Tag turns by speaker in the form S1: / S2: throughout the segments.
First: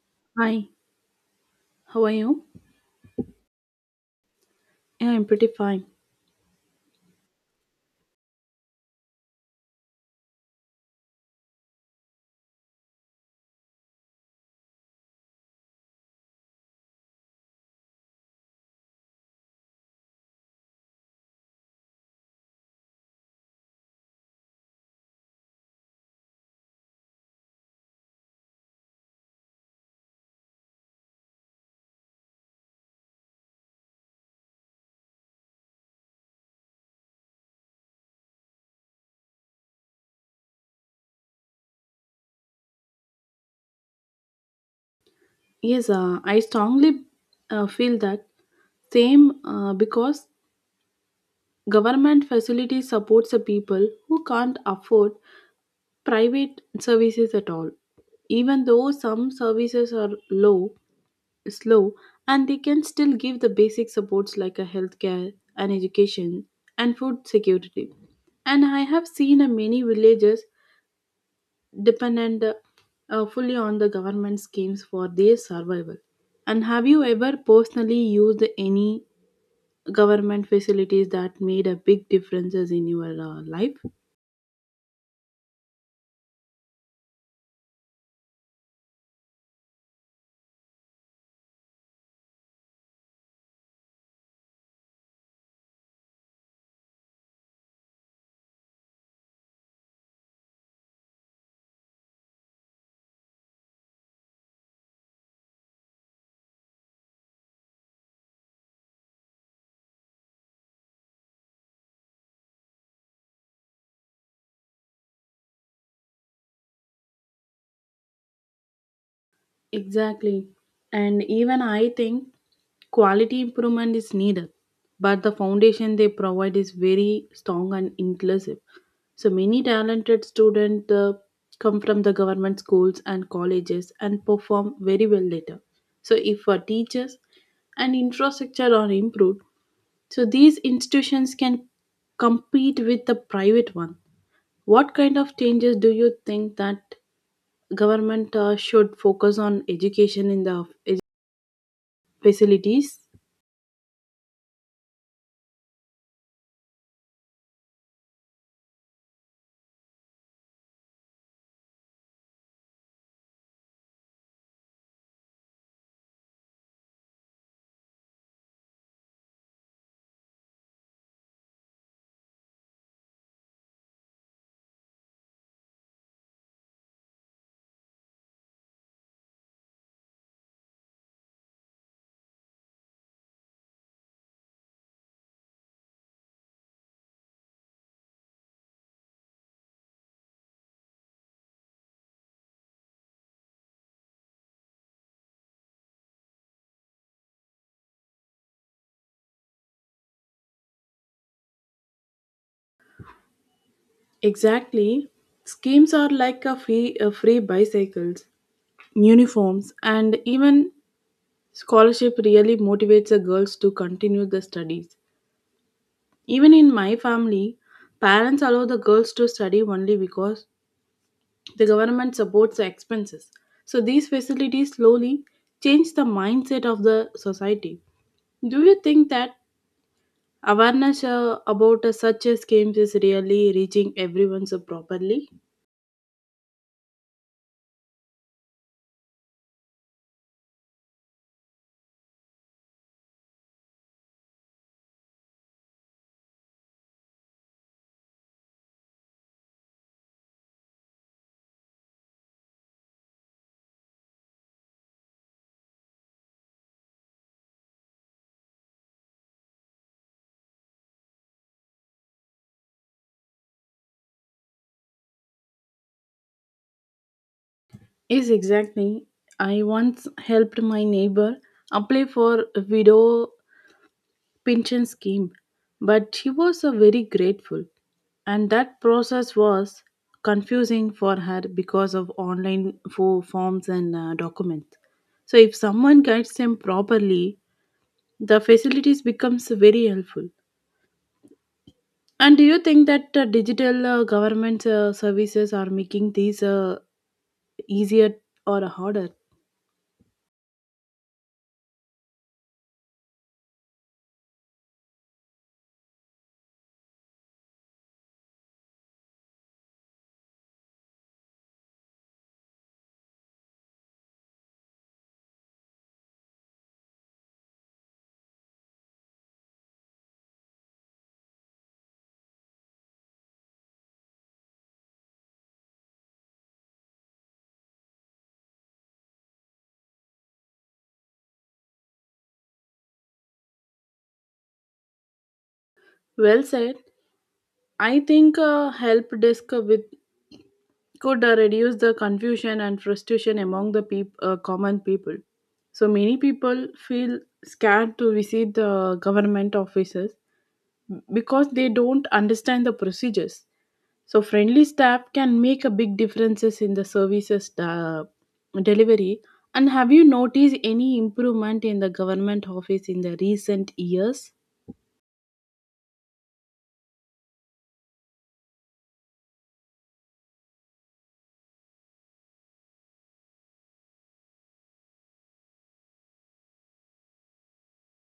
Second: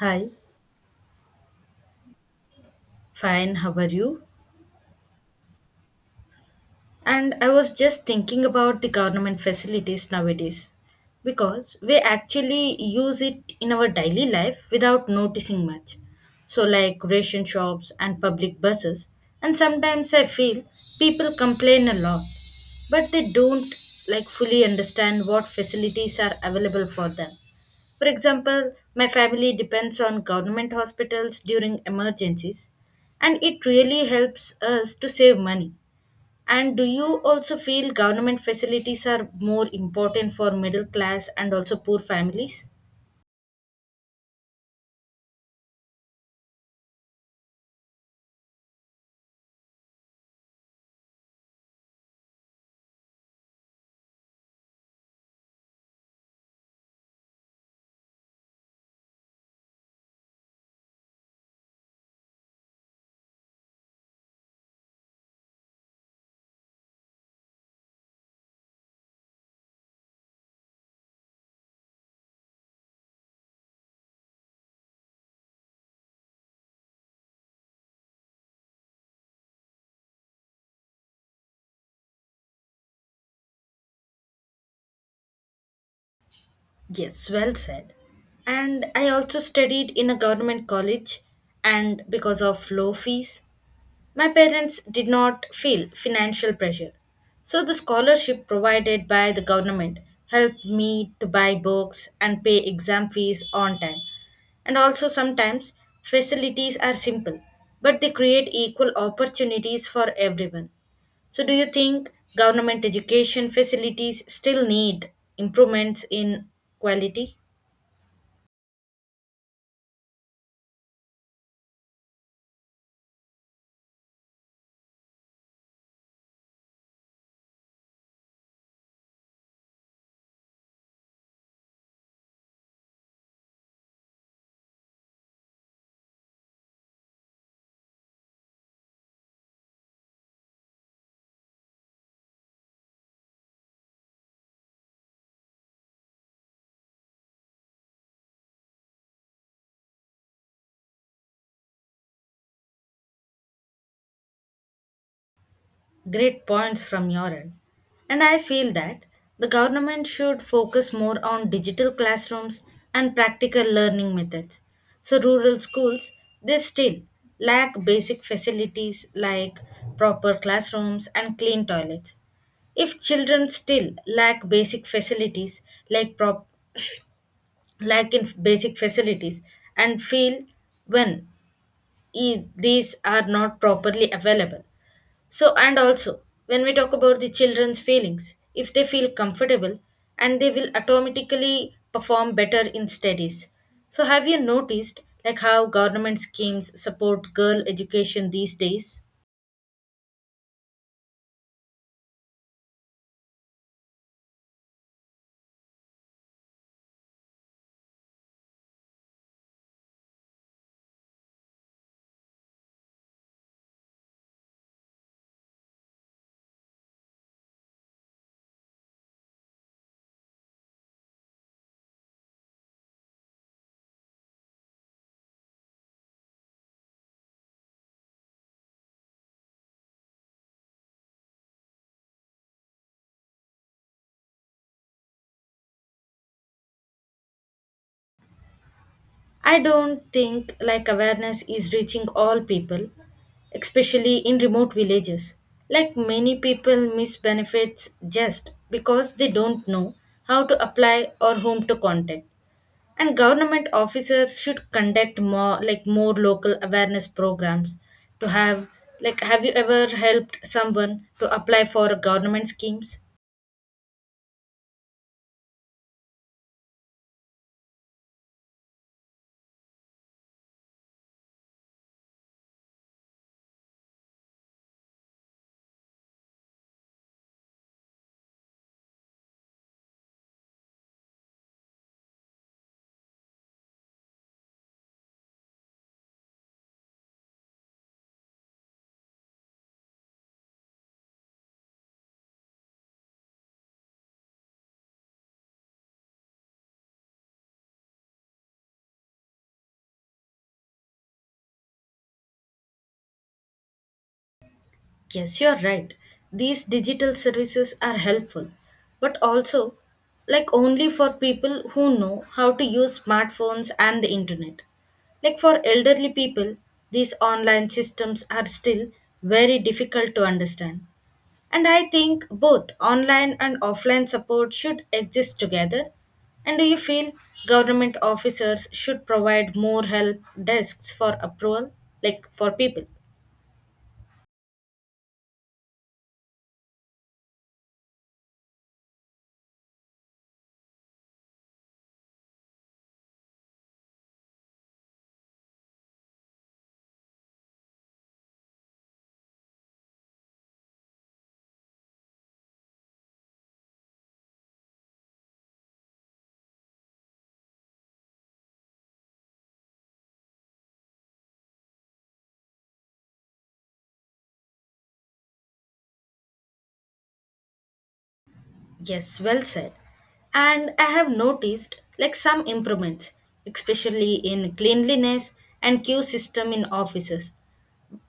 S1: Hi,
S2: Hi, how are you?
S1: fine, how are you?
S2: Yeah, I'm pretty fine.
S1: And I was just thinking about the government facilities nowadays because we actually use it in our daily life without noticing much. So, like ration shops and public buses, and sometimes I feel people complain a lot but they don't like fully understand what facilities are available for them. For example, my family depends on government hospitals during emergencies, and it really helps us to save money. And do you also feel government facilities are more important for middle class and also poor families?
S2: Yes, I strongly feel that same, because government facilities supports the people who can't afford private services at all. Even though some services are low, slow, and they can still give the basic supports like a healthcare and education and food security. And I have seen a many villages dependent fully on the government schemes for their survival. And have you ever personally used any government facilities that made a big differences in your life?
S1: Yes, well said. And I also studied in a government college, and because of low fees, my parents did not feel financial pressure. So the scholarship provided by the government helped me to buy books and pay exam fees on time. And also, sometimes facilities are simple, but they create equal opportunities for everyone. So, do you think government education facilities still need improvements in quality?
S2: Exactly. And even I think quality improvement is needed, but the foundation they provide is very strong and inclusive. So many talented students come from the government schools and colleges and perform very well later. So if our teachers and infrastructure are improved, so these institutions can compete with the private one. What kind of changes do you think that government should focus on education in the facilities?
S1: Great points from your end. And I feel that the government should focus more on digital classrooms and practical learning methods. So, rural schools, they still lack basic facilities like proper classrooms and clean toilets. If children still lack basic facilities like lack in basic facilities and feel when these are not properly available. So, and also when we talk about the children's feelings, if they feel comfortable and they will automatically perform better in studies. So, have you noticed like how government schemes support girl education these days?
S2: Exactly. Schemes are like a free bicycles, uniforms, and even scholarship really motivates the girls to continue the studies. Even in my family, parents allow the girls to study only because the government supports the expenses. So these facilities slowly change the mindset of the society. Do you think that awareness about such schemes is really reaching everyone so properly?
S1: I don't think like awareness is reaching all people, especially in remote villages. Like many people miss benefits just because they don't know how to apply or whom to contact. And government officers should conduct more like more local awareness programs to have like have you ever helped someone to apply for government schemes?
S2: Yes, exactly. I once helped my neighbor apply for a widow pension scheme, but she was very grateful, and that process was confusing for her because of online forms and documents. So, if someone guides them properly, the facilities becomes very helpful. And do you think that digital government services are making these easier or harder?
S1: Yes, you're right. These digital services are helpful, but also like only for people who know how to use smartphones and the internet. Like for elderly people, these online systems are still very difficult to understand. And I think both online and offline support should exist together. And do you feel government officers should provide more help desks for approval, like for people?
S2: Well said. I think help desk with could reduce the confusion and frustration among the common people. So many people feel scared to visit the government offices because they don't understand the procedures. So friendly staff can make a big differences in the services delivery. And have you noticed any improvement in the government office in the recent years?
S1: Yes, well said. And I have noticed like some improvements, especially in cleanliness and queue system in offices.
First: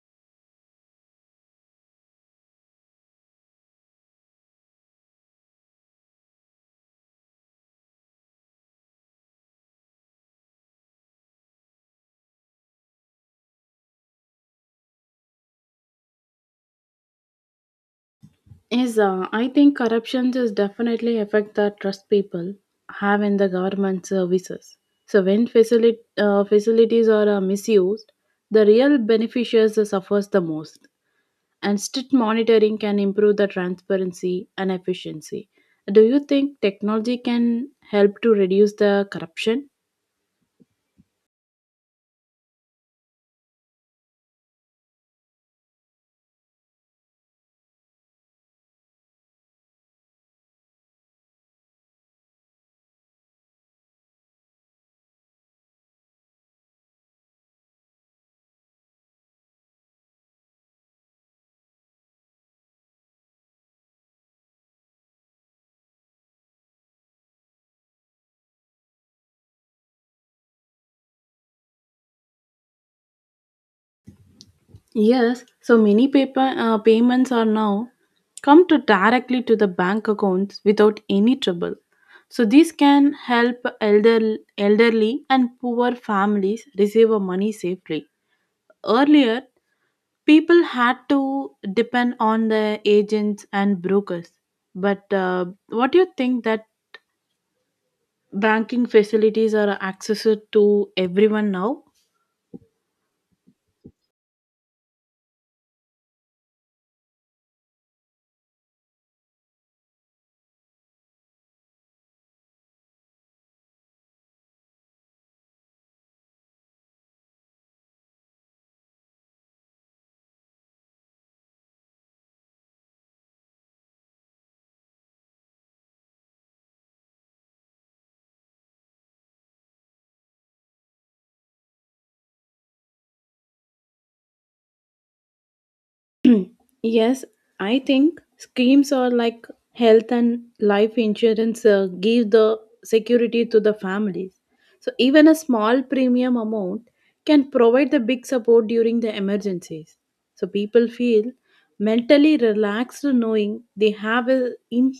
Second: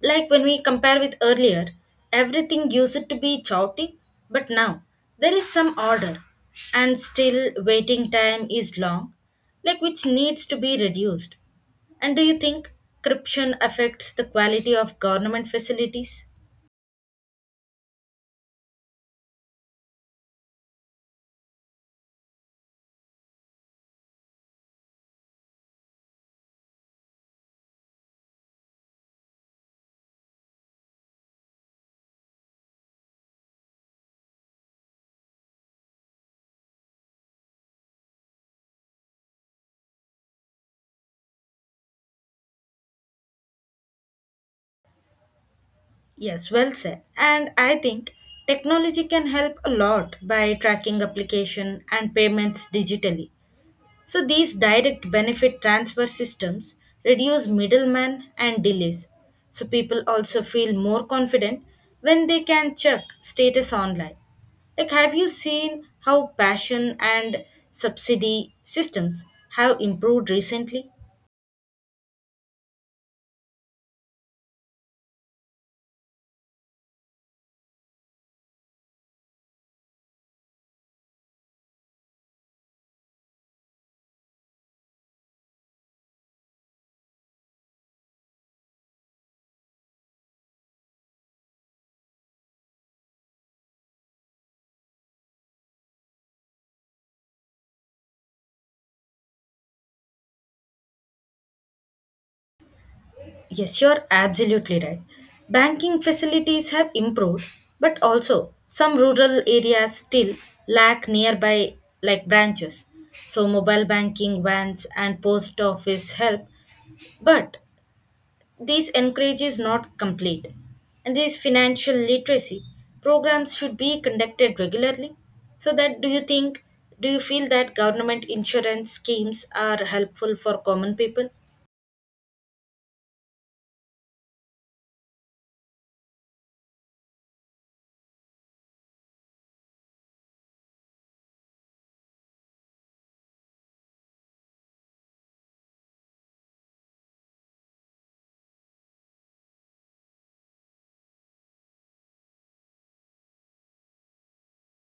S1: Like when we compare with earlier, everything used to be chaotic, but now there is some order and still waiting time is long, like which needs to be reduced. And do you think corruption affects the quality of government facilities?
S2: Yes, I think corruption is definitely affect the trust people have in the government services. So when facilities are misused, the real beneficiaries suffers the most. And strict monitoring can improve the transparency and efficiency. Do you think technology can help to reduce the corruption?
S1: Yes, well said. And I think technology can help a lot by tracking application and payments digitally. So these direct benefit transfer systems reduce middlemen and delays. So people also feel more confident when they can check status online. Like have you seen how passion and subsidy systems have improved recently?
S2: Yes, so many payments are now come to directly to the bank accounts without any trouble. So this can help elderly and poor families receive a money safely. Earlier, people had to depend on the agents and brokers. But what do you think that banking facilities are accessed to everyone now?
S1: Yes, you're absolutely right. Banking facilities have improved, but also some rural areas still lack nearby like branches. So mobile banking vans and post office help, but this encourage is not complete. And these financial literacy programs should be conducted regularly. So that do you think do you feel that government insurance schemes are helpful for common people?
S2: Yes, I think schemes are like health and life insurance give the security to the families. So even a small premium amount can provide the big support during the emergencies. So people feel mentally relaxed knowing they have a in,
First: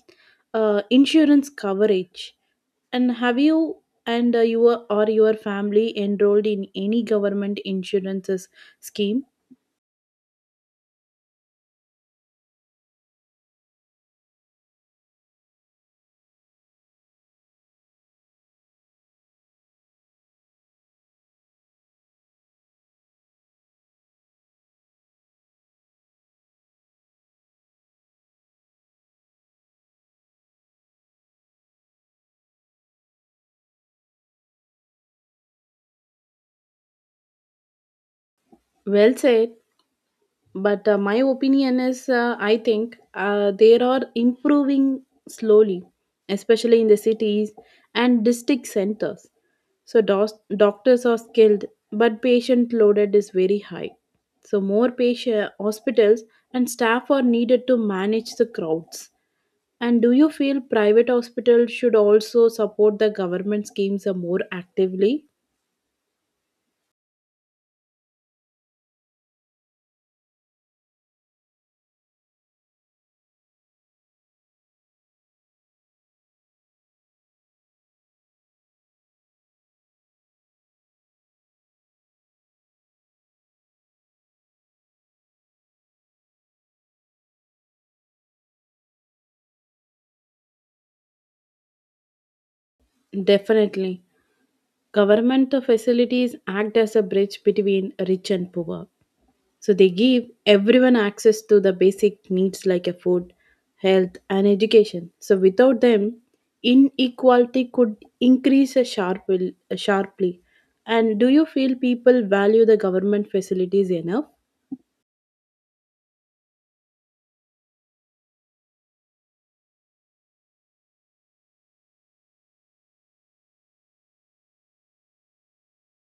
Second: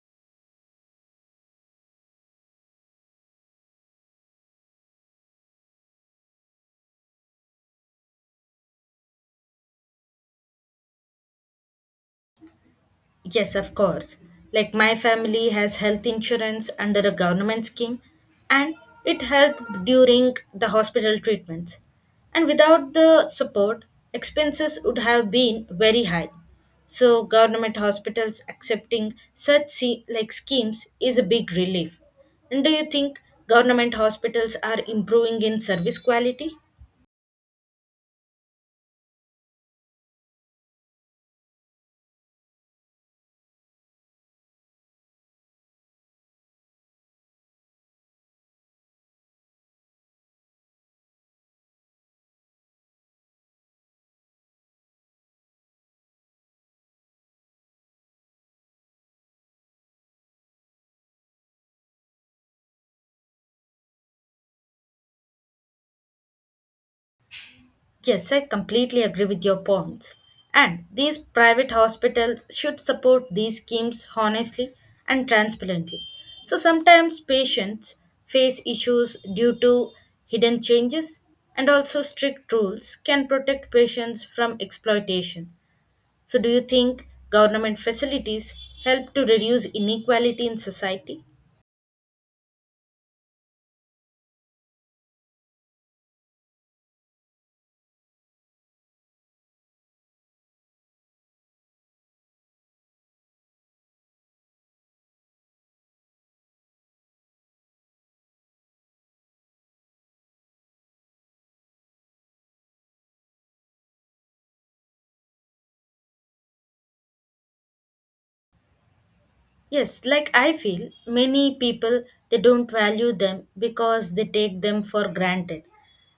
S2: insurance coverage. And have you and your or your family enrolled in any government insurances scheme?
S1: Yes, of course. Like my family has health insurance under a government scheme and it helped during the hospital treatments. And without the support, expenses would have been very high. So government hospitals accepting such like schemes is a big relief. And do you think government hospitals are improving in service quality?
S2: Well said. But my opinion is, I think they are improving slowly, especially in the cities and district centers. So doctors are skilled, but patient loaded is very high. So more patient hospitals and staff are needed to manage the crowds. And do you feel private hospitals should also support the government schemes more actively?
S1: Yes, I completely agree with your points. And these private hospitals should support these schemes honestly and transparently. So sometimes patients face issues due to hidden changes, and also strict rules can protect patients from exploitation. So, do you think government facilities help to reduce inequality in society?
S2: Definitely. Government facilities act as a bridge between rich and poor. So they give everyone access to the basic needs like a food, health, and education. So without them, inequality could increase a sharply. And do you feel people value the government facilities enough?
S1: Yes, like I feel many people they don't value them because they take them for granted.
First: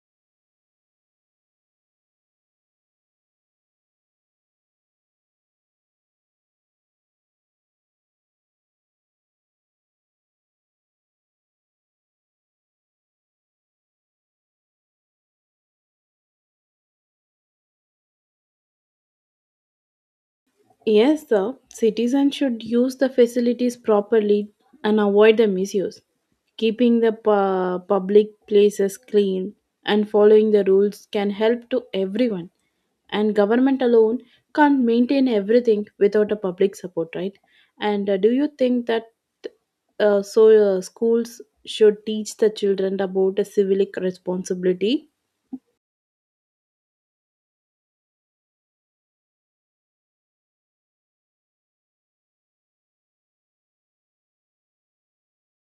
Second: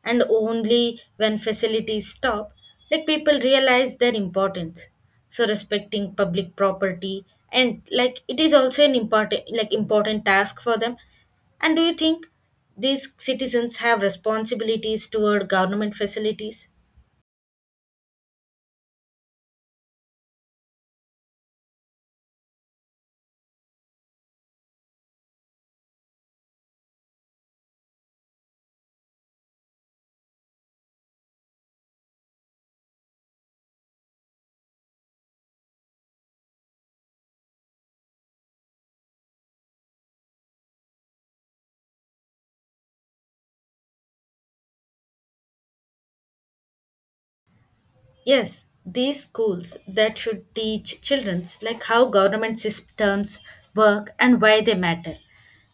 S1: And only when facilities stop, like people realize their importance. So respecting public property and like it is also an important like important task for them. And do you think these citizens have responsibilities toward government facilities?
S2: Yes, sir. Citizens should use the facilities properly and avoid the misuse. Keeping the public places clean and following the rules can help to everyone. And government alone can't maintain everything without a public support, right? And do you think that schools should teach the children about a civic responsibility?
S1: Yes, these schools that should teach children like how government systems work and why they matter.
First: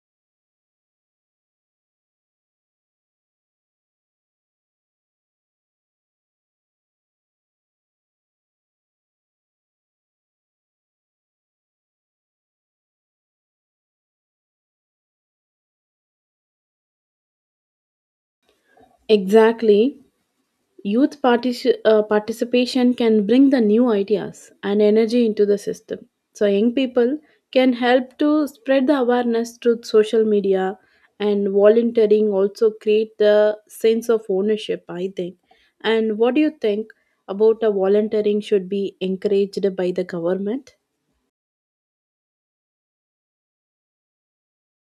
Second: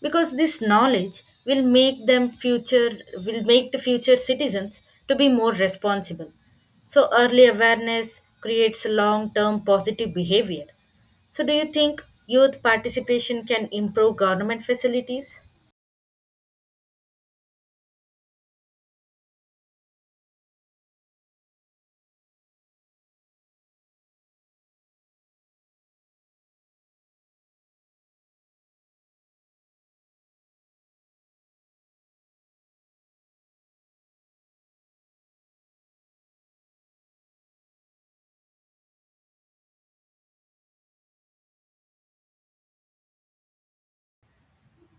S1: Because this knowledge will make them future will make the future citizens to be more responsible. So early awareness creates long-term positive behavior. So do you think youth participation can improve government facilities?
S2: Exactly. Youth participation can bring the new ideas and energy into the system. So, young people can help to spread the awareness through social media, and volunteering also create the sense of ownership, I think. And what do you think about a volunteering should be encouraged by the government?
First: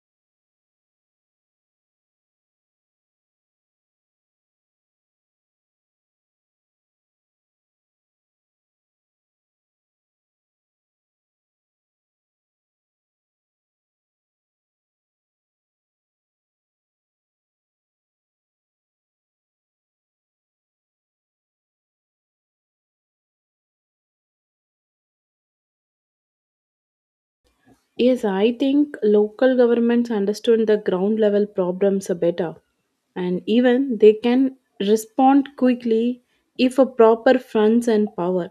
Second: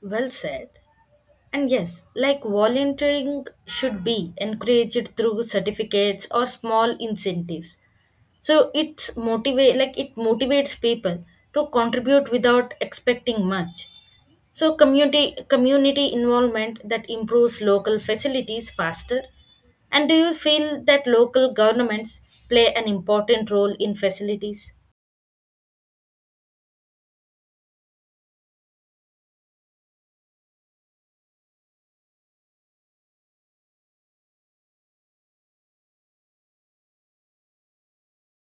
S1: Well said. And yes, like volunteering should be encouraged through certificates or small incentives. So it's motivate like it motivates people to contribute without expecting much. So community involvement that improves local facilities faster. And do you feel that local governments play an important role in facilities?
S2: Yes, I think local governments understand the ground level problems better, and even they can respond quickly if a proper funds and power.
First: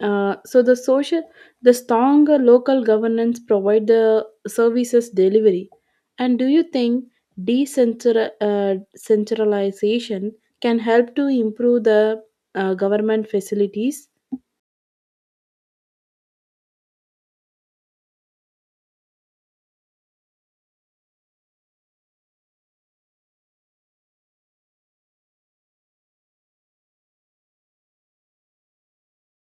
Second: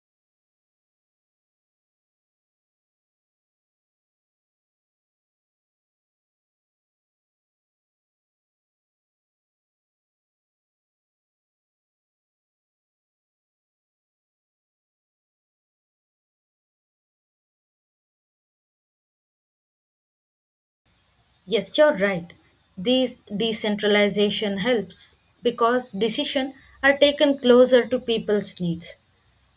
S2: So the stronger local governance provide the services delivery. And do you think decentralization centralization can help to improve the government facilities?
S1: Yes, you're right. These decentralization helps because decisions are taken closer to people's needs.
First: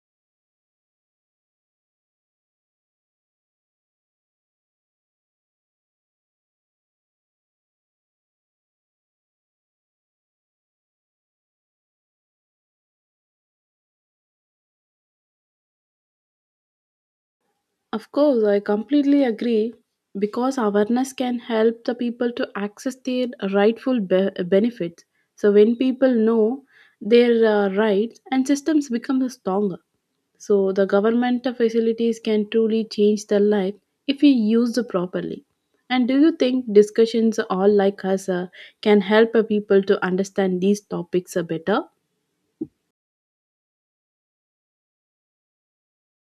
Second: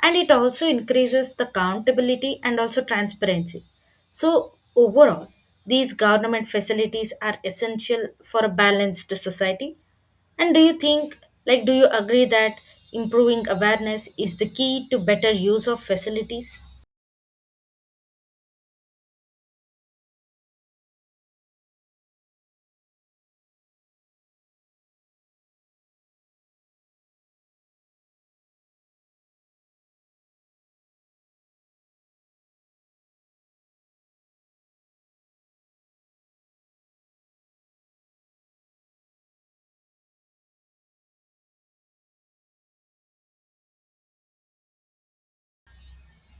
S1: And it also increases the accountability and also transparency. So overall, these government facilities are essential for a balanced society. And do you think, like, do you agree that improving awareness is the key to better use of facilities?
S2: Of course, I completely agree because awareness can help the people to access their rightful benefits. So when people know their rights and systems become stronger. So the government facilities can truly change their life if we use them properly. And do you think discussions all like us can help people to understand these topics better?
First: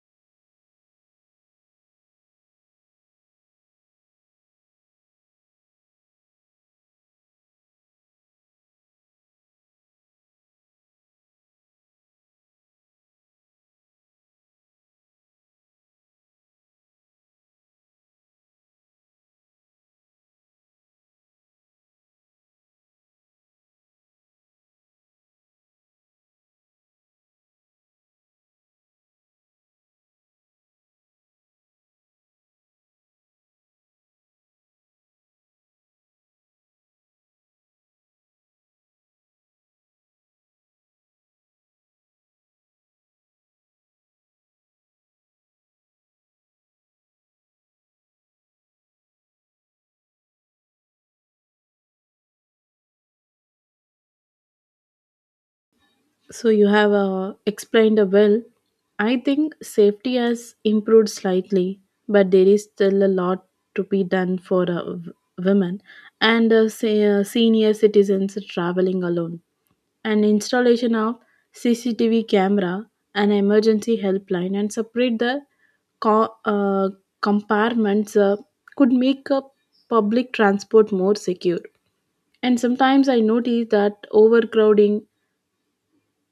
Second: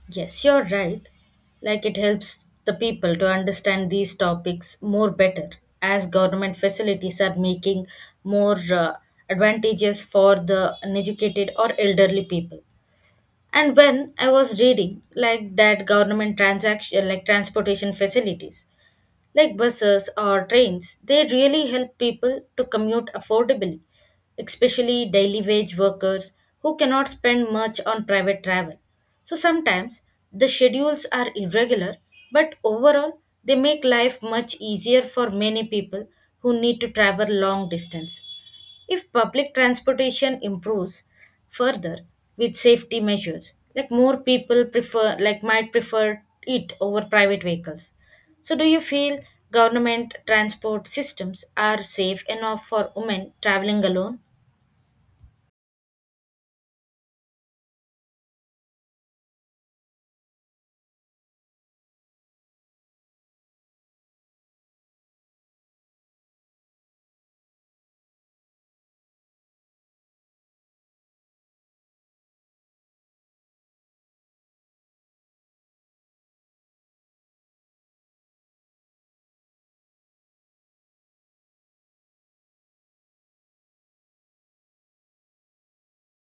S1: Yes, you're right. Like it helps the people to understand these topics more better as government facilities are making more advantages for the uneducated or elderly people. And when I was reading like that government transaction like transportation facilities like buses or trains, they really help people to commute affordably, especially daily wage workers who cannot spend much on private travel. So sometimes the schedules are irregular, but overall, they make life much easier for many people who need to travel long distance. If public transportation improves further with safety measures, like more people prefer like might prefer it over private vehicles. So do you feel government transport systems are safe enough for women traveling alone?
S2: So you have explained well. I think safety has improved slightly, but there is still a lot to be done for women and senior citizens traveling alone. And installation of CCTV camera, an emergency helpline, and separate the co- uh, compartments could make public transport more secure. And sometimes I notice that overcrowding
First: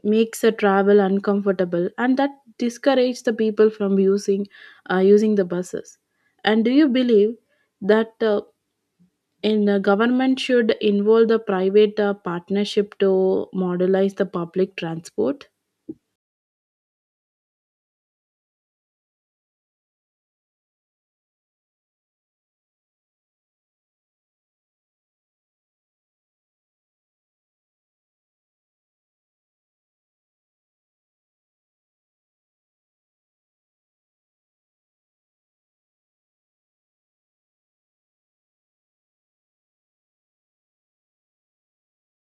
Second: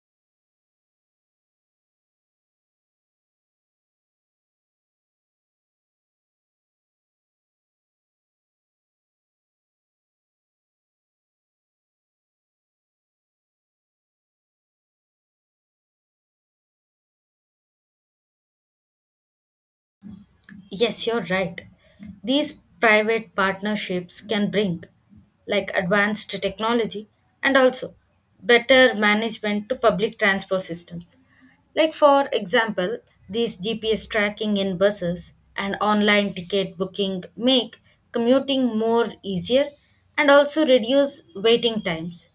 S2: makes the travel uncomfortable, and that discourages the people from using the buses. And do you believe that in the government should involve the private partnership to modelize the public transport?
S1: Yes, you're right. These private partnerships can bring like advanced technology and also better management to public transport systems. Like for example, these GPS tracking in buses and online ticket booking make commuting more easier and also reduce waiting times.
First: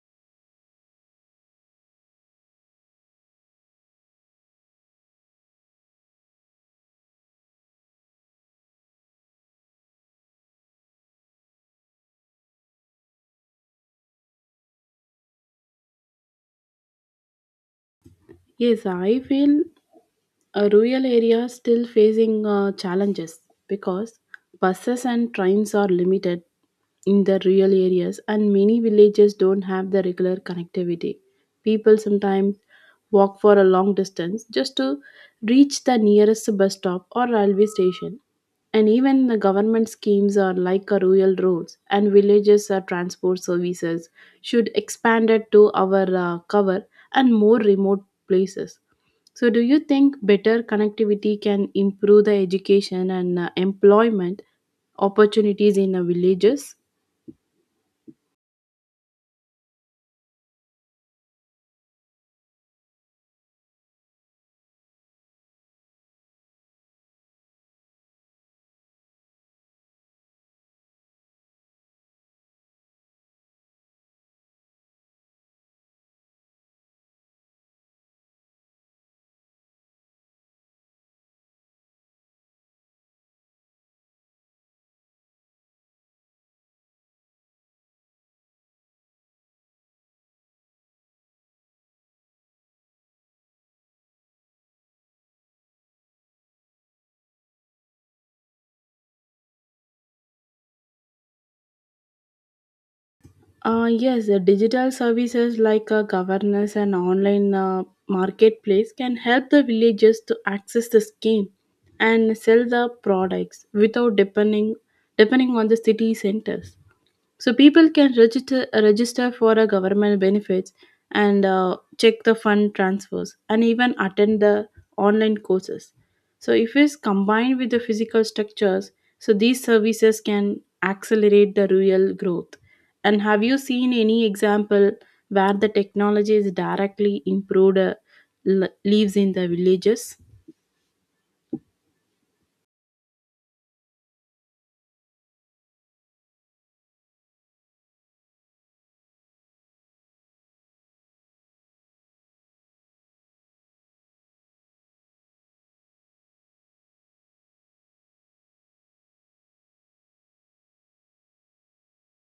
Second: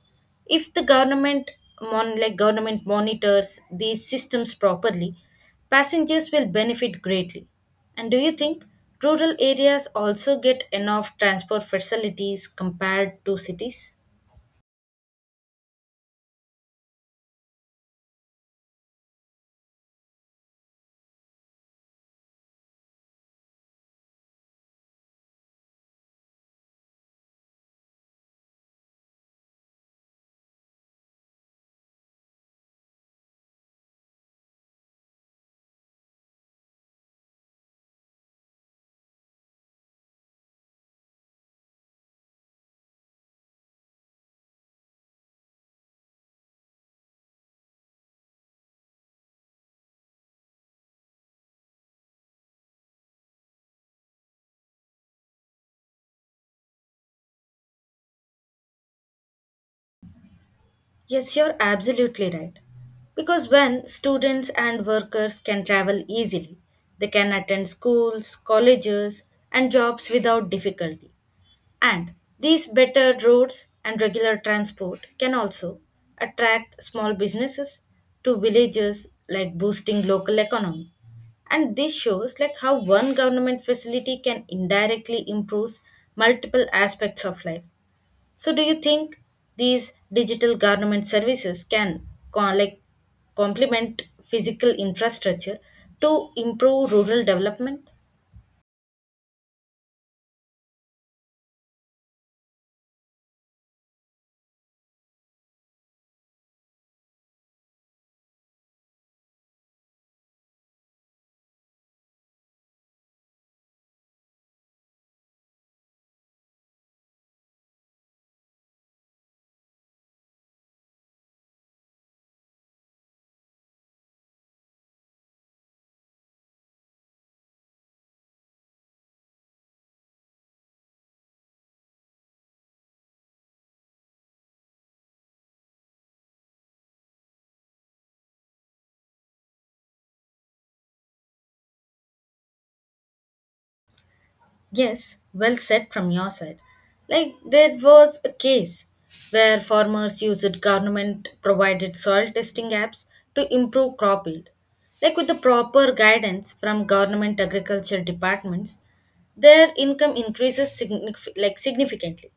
S1: If the government like government monitors these systems properly, passengers will benefit greatly. And do you think rural areas also get enough transport facilities compared to cities?
S2: Yes, I feel rural areas still facing challenges because buses and trains are limited in the rural areas, and many villages don't have the regular connectivity. People sometimes walk for a long distance just to reach the nearest bus stop or railway station. And even the government schemes are like a rural roads and villages or transport services should expand it to our cover and more remote places. So, do you think better connectivity can improve the education and employment opportunities in the villages?
S1: Yes, you're absolutely right. Because when students and workers can travel easily, they can attend schools, colleges, and jobs without difficulty. And these better roads and regular transport can also attract small businesses to villages, like boosting local economy. And this shows like how one government facility can indirectly improve multiple aspects of life. So do you think these digital government services can like complement physical infrastructure to improve rural development?
S2: Yes, the digital services like governance and online marketplace can help the villagers to access the scheme and sell the products without depending on the city centers. So people can register for a government benefits and check the fund transfers and even attend the online courses. So if it's combined with the physical structures, so these services can accelerate the rural growth. And have you seen any example where the technology is directly improved lives in the villages?
S1: Yes, well said from your side. Like there was a case where farmers used government provided soil testing apps to improve crop yield. Like with the proper guidance from government agriculture departments, their income increases like significantly.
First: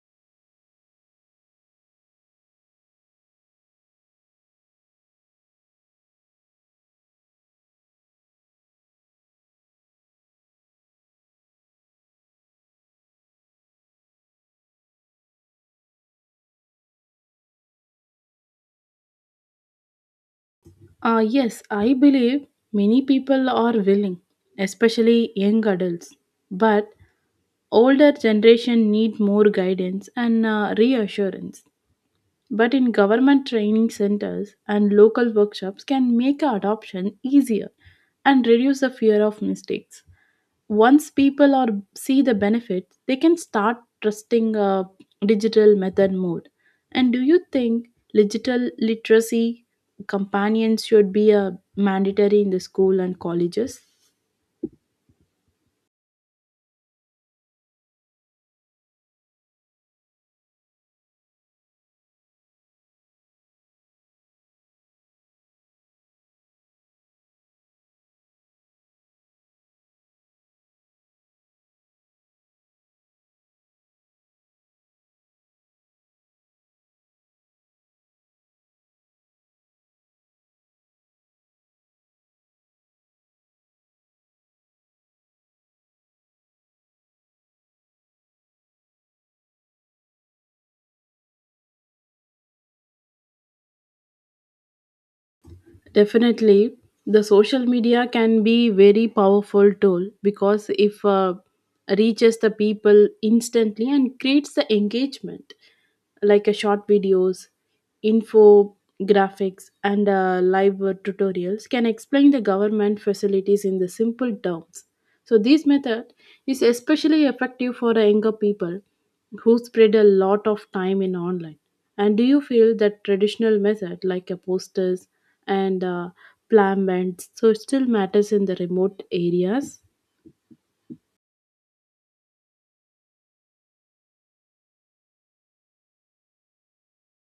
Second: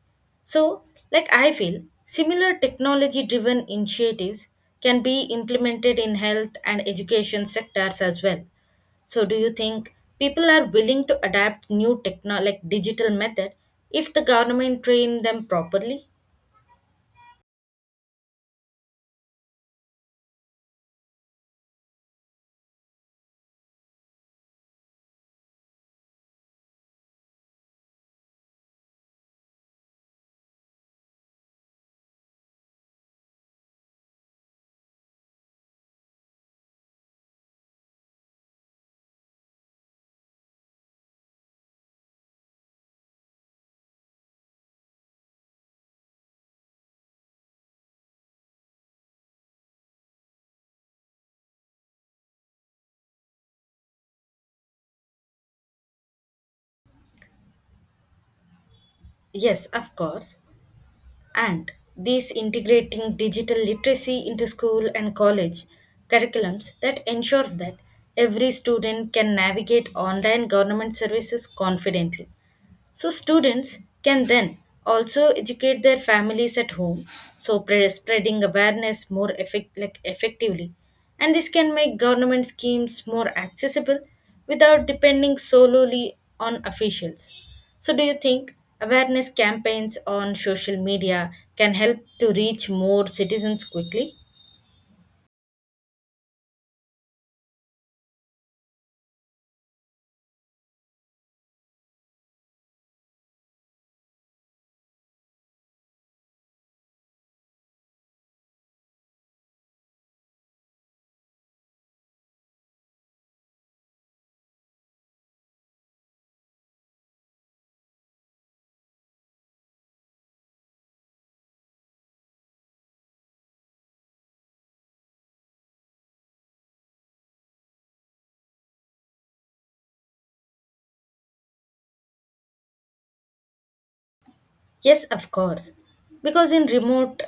S1: So, like I feel, similar technology driven initiatives can be implemented in health and education sectors as well. So do you think people are willing to adapt new techno like digital method if the government train them properly?
S2: Yes, I believe many people are willing, especially young adults. But older generation need more guidance and reassurance. But in government training centers and local workshops can make adoption easier and reduce the fear of mistakes. Once people are see the benefits, they can start trusting a digital method more. And do you think digital literacy companions should be a mandatory in the school and colleges?
S1: Yes, of course. And this integrating digital literacy into school and college curriculums that ensures that every student can navigate online government services confidently. So, students can then also educate their families at home, so spreading awareness more like effectively. And this can make government schemes more accessible without depending solely on officials. So, do you think awareness campaigns on social media can help to reach more citizens quickly?
S2: Definitely, the social media can be very powerful tool because if reaches the people instantly and creates the engagement like a short videos, infographics, and live tutorials can explain the government facilities in the simple terms. So this method is especially effective for the younger people who spread a lot of time in online. And do you feel that traditional method like a posters and plan bands so still matters in the remote areas?
S1: Yes, of course. Because in remote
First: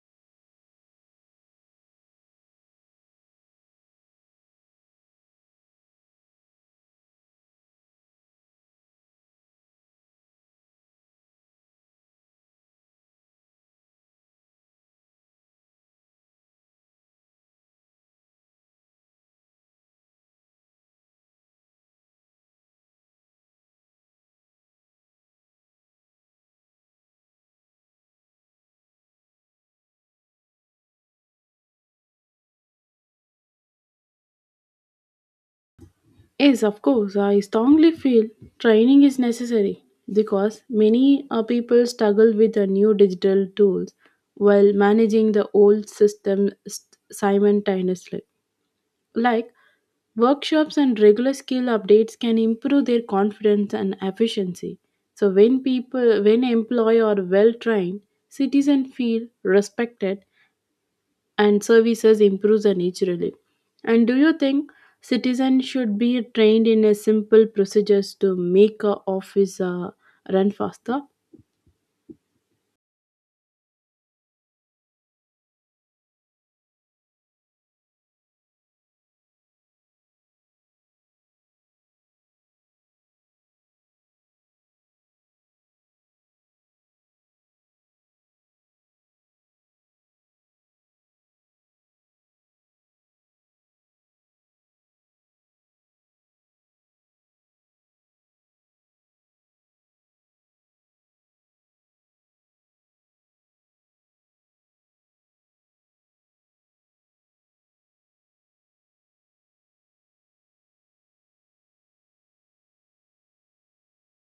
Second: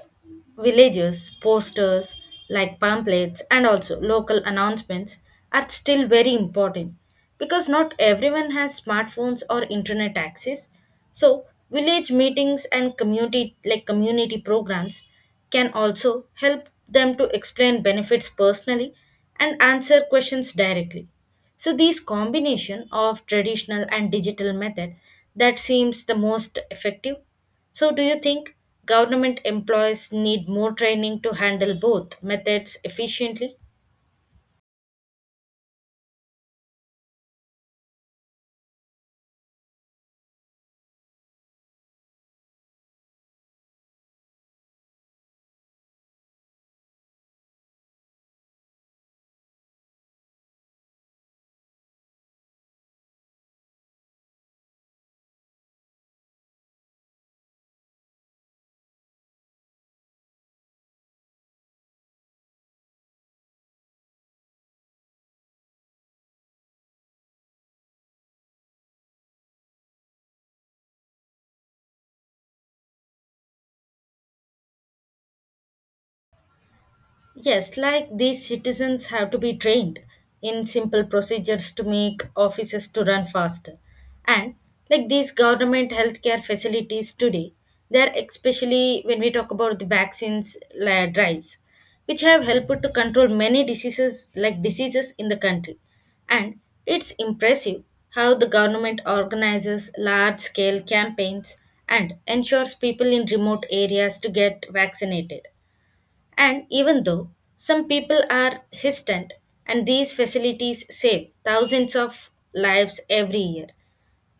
S1: villages, posters like pamphlets and also local announcements are still very important because not everyone has smartphones or internet access. So, village meetings and community programs can also help them to explain benefits personally and answer questions directly. So these combination of traditional and digital method that seems the most effective. So do you think government employees need more training to handle both methods efficiently?
S2: Yes, of course. I strongly feel training is necessary because many people struggle with the new digital tools while managing the old system simultaneously. Like workshops and regular skill updates can improve their confidence and efficiency. So when people when employee are well trained, citizens feel respected and services improves naturally. And do you think citizens should be trained in a simple procedures to make a office run faster?
S1: Yes, like these citizens have to be trained in simple procedures to make offices to run faster. And like these government healthcare facilities today, they're especially when we talk about the drives, which have helped to control many diseases in the country. And it's impressive how the government organizes large scale campaigns and ensures people in remote areas to get vaccinated. And even though some people are hesitant, and these facilities save thousands of lives every year.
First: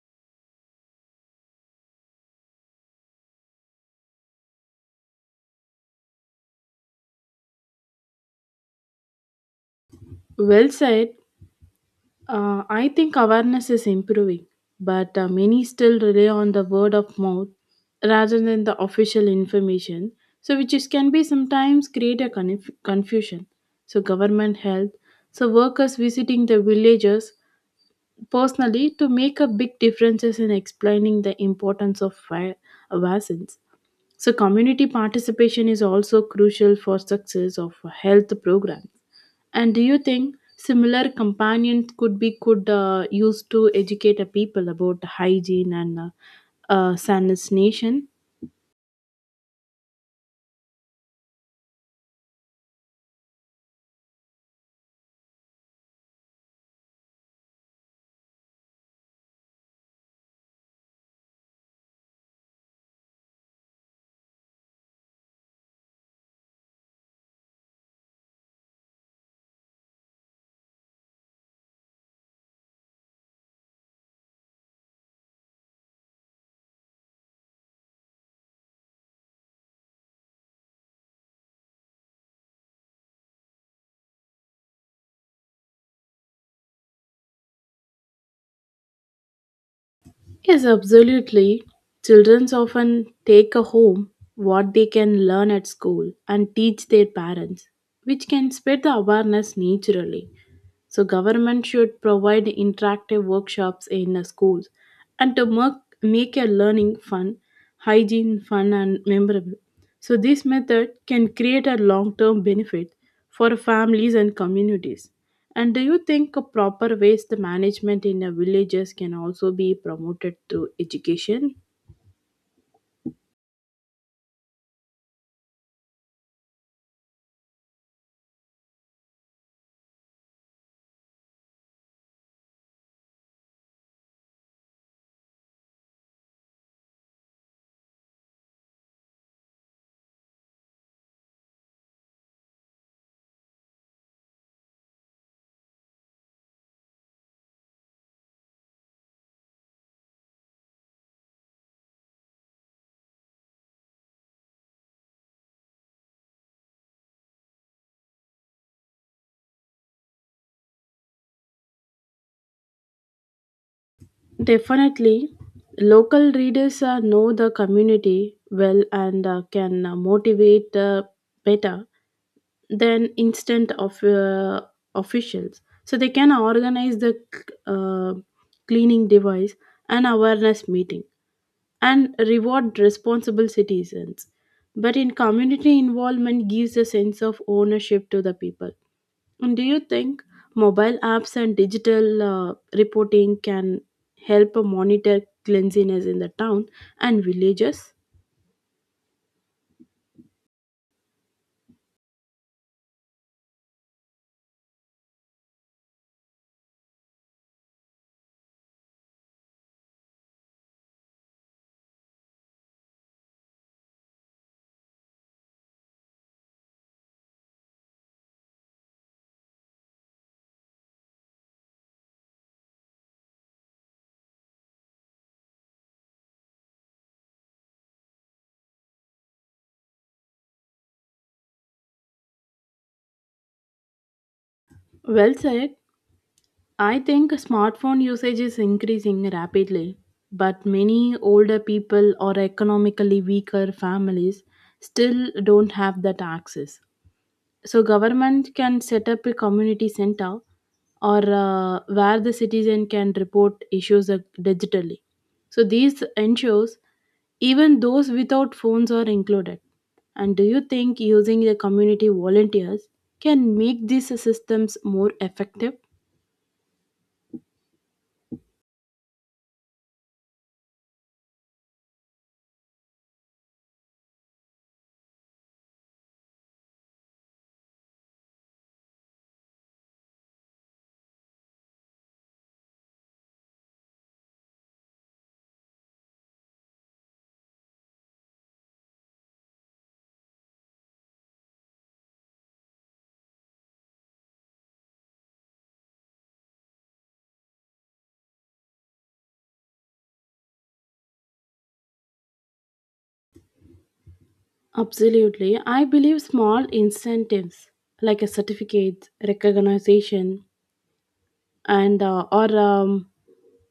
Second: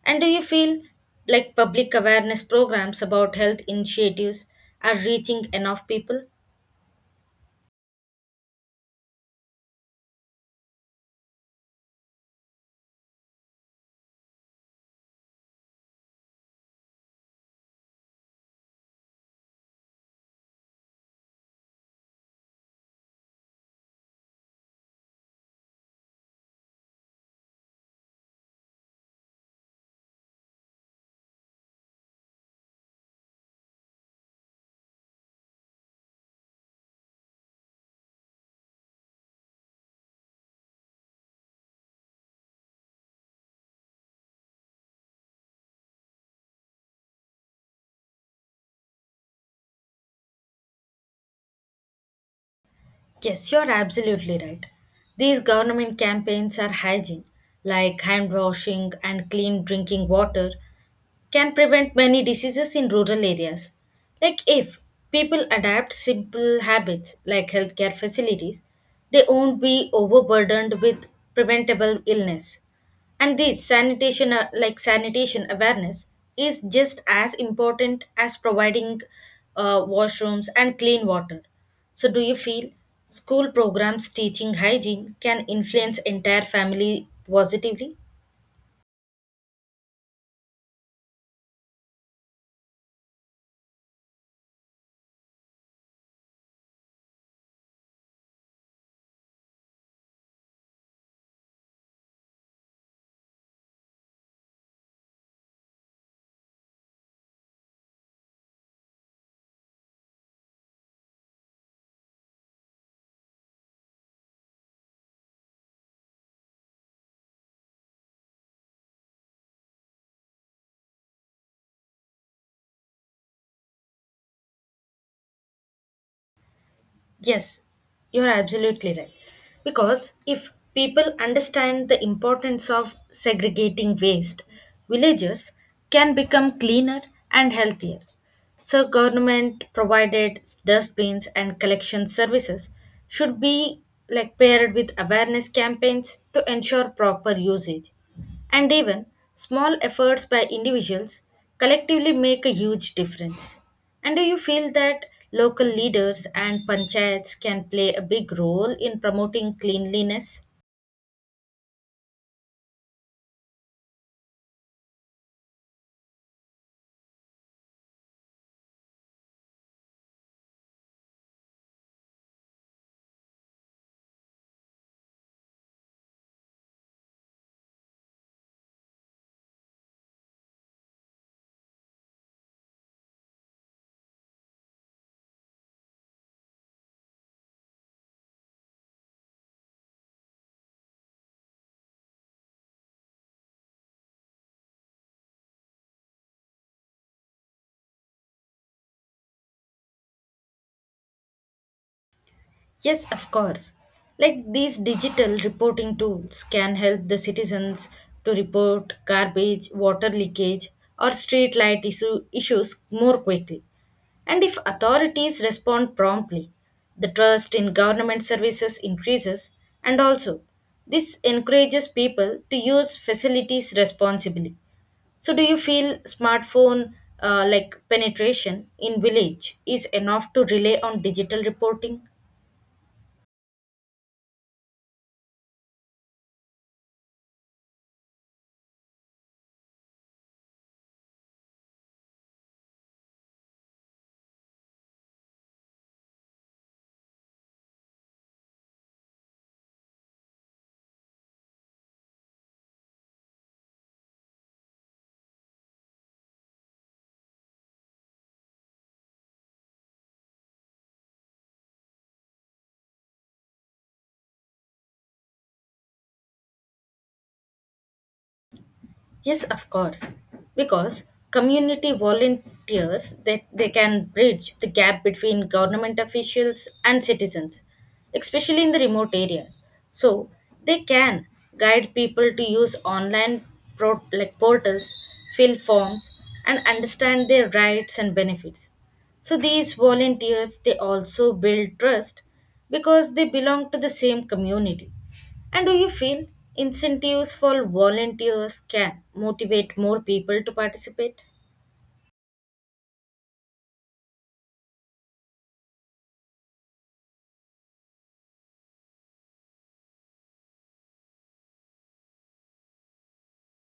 S1: And do you feel like public awareness programs about health initiatives are reaching enough people?
S2: Well said. I think awareness is improving, but many still rely on the word of mouth rather than the official information. So, can be sometimes create a confusion. So, government health. So, workers visiting the villages personally to make a big differences in explaining the importance of vaccines. So community participation is also crucial for success of health programs. And do you think similar companions could be could used to educate a people about hygiene and sanitation?
S1: Yes, you're absolutely right. These government campaigns are hygiene, like hand washing and clean drinking water, can prevent many diseases in rural areas. Like if people adapt simple habits like healthcare facilities, they won't be overburdened with preventable illness. And this sanitation like sanitation awareness is just as important as providing washrooms and clean water. So do you feel school programs teaching hygiene can influence entire family positively?
S2: Yes, absolutely. Children often take a home what they can learn at school and teach their parents, which can spread the awareness naturally. So government should provide interactive workshops in schools and to make your learning fun, hygiene fun and memorable. So this method can create a long-term benefit for families and communities. And do you think a proper waste management in the villages can also be promoted through education?
S1: Yes, you're absolutely right. Because if people understand the importance of segregating waste, villages can become cleaner and healthier. So, government provided dustbins and collection services should be like paired with awareness campaigns to ensure proper usage. And even small efforts by individuals collectively make a huge difference. And do you feel that local leaders and panchayats can play a big role in promoting cleanliness?
S2: Definitely, local readers know the community well and can motivate better than instant of officials. So they can organize the uh, cleaning device and awareness meeting and reward responsible citizens. But in community involvement gives a sense of ownership to the people. And do you think mobile apps and digital reporting can help monitor cleanliness in the town and villages?
S1: Yes, of course. Like these digital reporting tools can help the citizens to report garbage, water leakage, or street light issues more quickly. And if authorities respond promptly, the trust in government services increases, and also this encourages people to use facilities responsibly. So, do you feel smartphone like penetration in village is enough to rely on digital reporting?
S2: Well said. I think smartphone usage is increasing rapidly, but many older people or economically weaker families still don't have that access. So government can set up a community center or where the citizen can report issues digitally. So these ensures even those without phones are included. And do you think using the community volunteers can make these systems more effective?
S1: Yes, of course. Because community volunteers that they can bridge the gap between government officials and citizens, especially in the remote areas. So they can guide people to use online like portals, fill forms, and understand their rights and benefits. So these volunteers they also build trust because they belong to the same community. And do you feel incentives for volunteers can motivate more people to participate?
S2: Absolutely. I believe small incentives like a certificate, recognition, and or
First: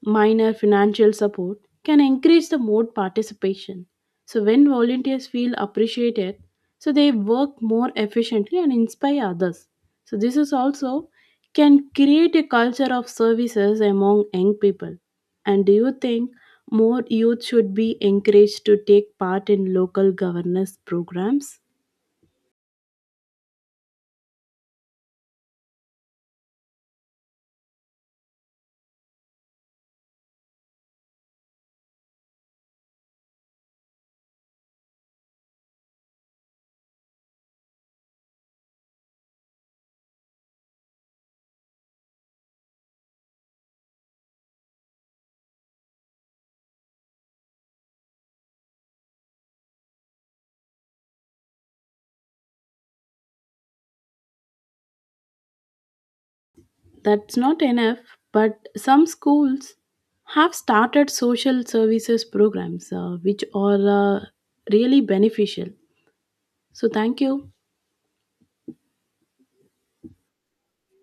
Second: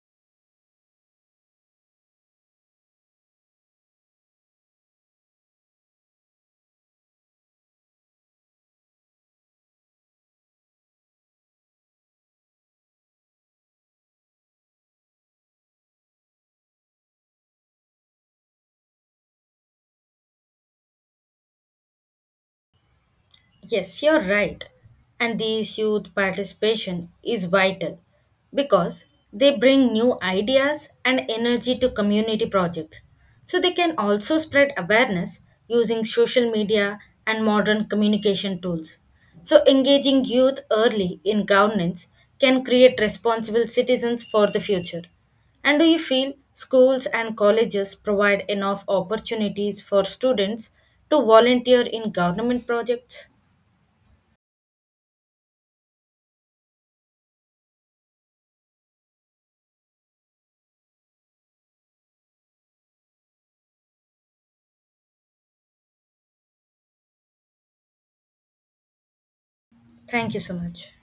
S2: minor financial support can increase the mode participation. So when volunteers feel appreciated, so they work more efficiently and inspire others. So this is also can create a culture of services among young people. And do you think more youth should be encouraged to take part in local governance programs?
S1: Yes, you're right. And this youth participation is vital because they bring new ideas and energy to community projects. So they can also spread awareness using social media and modern communication tools. So engaging youth early in governance can create responsible citizens for the future. And do you feel schools and colleges provide enough opportunities for students to volunteer in government projects?
S2: That's not enough, but some schools have started social services programs which are really beneficial. So, thank you.
S1: Thank you so much.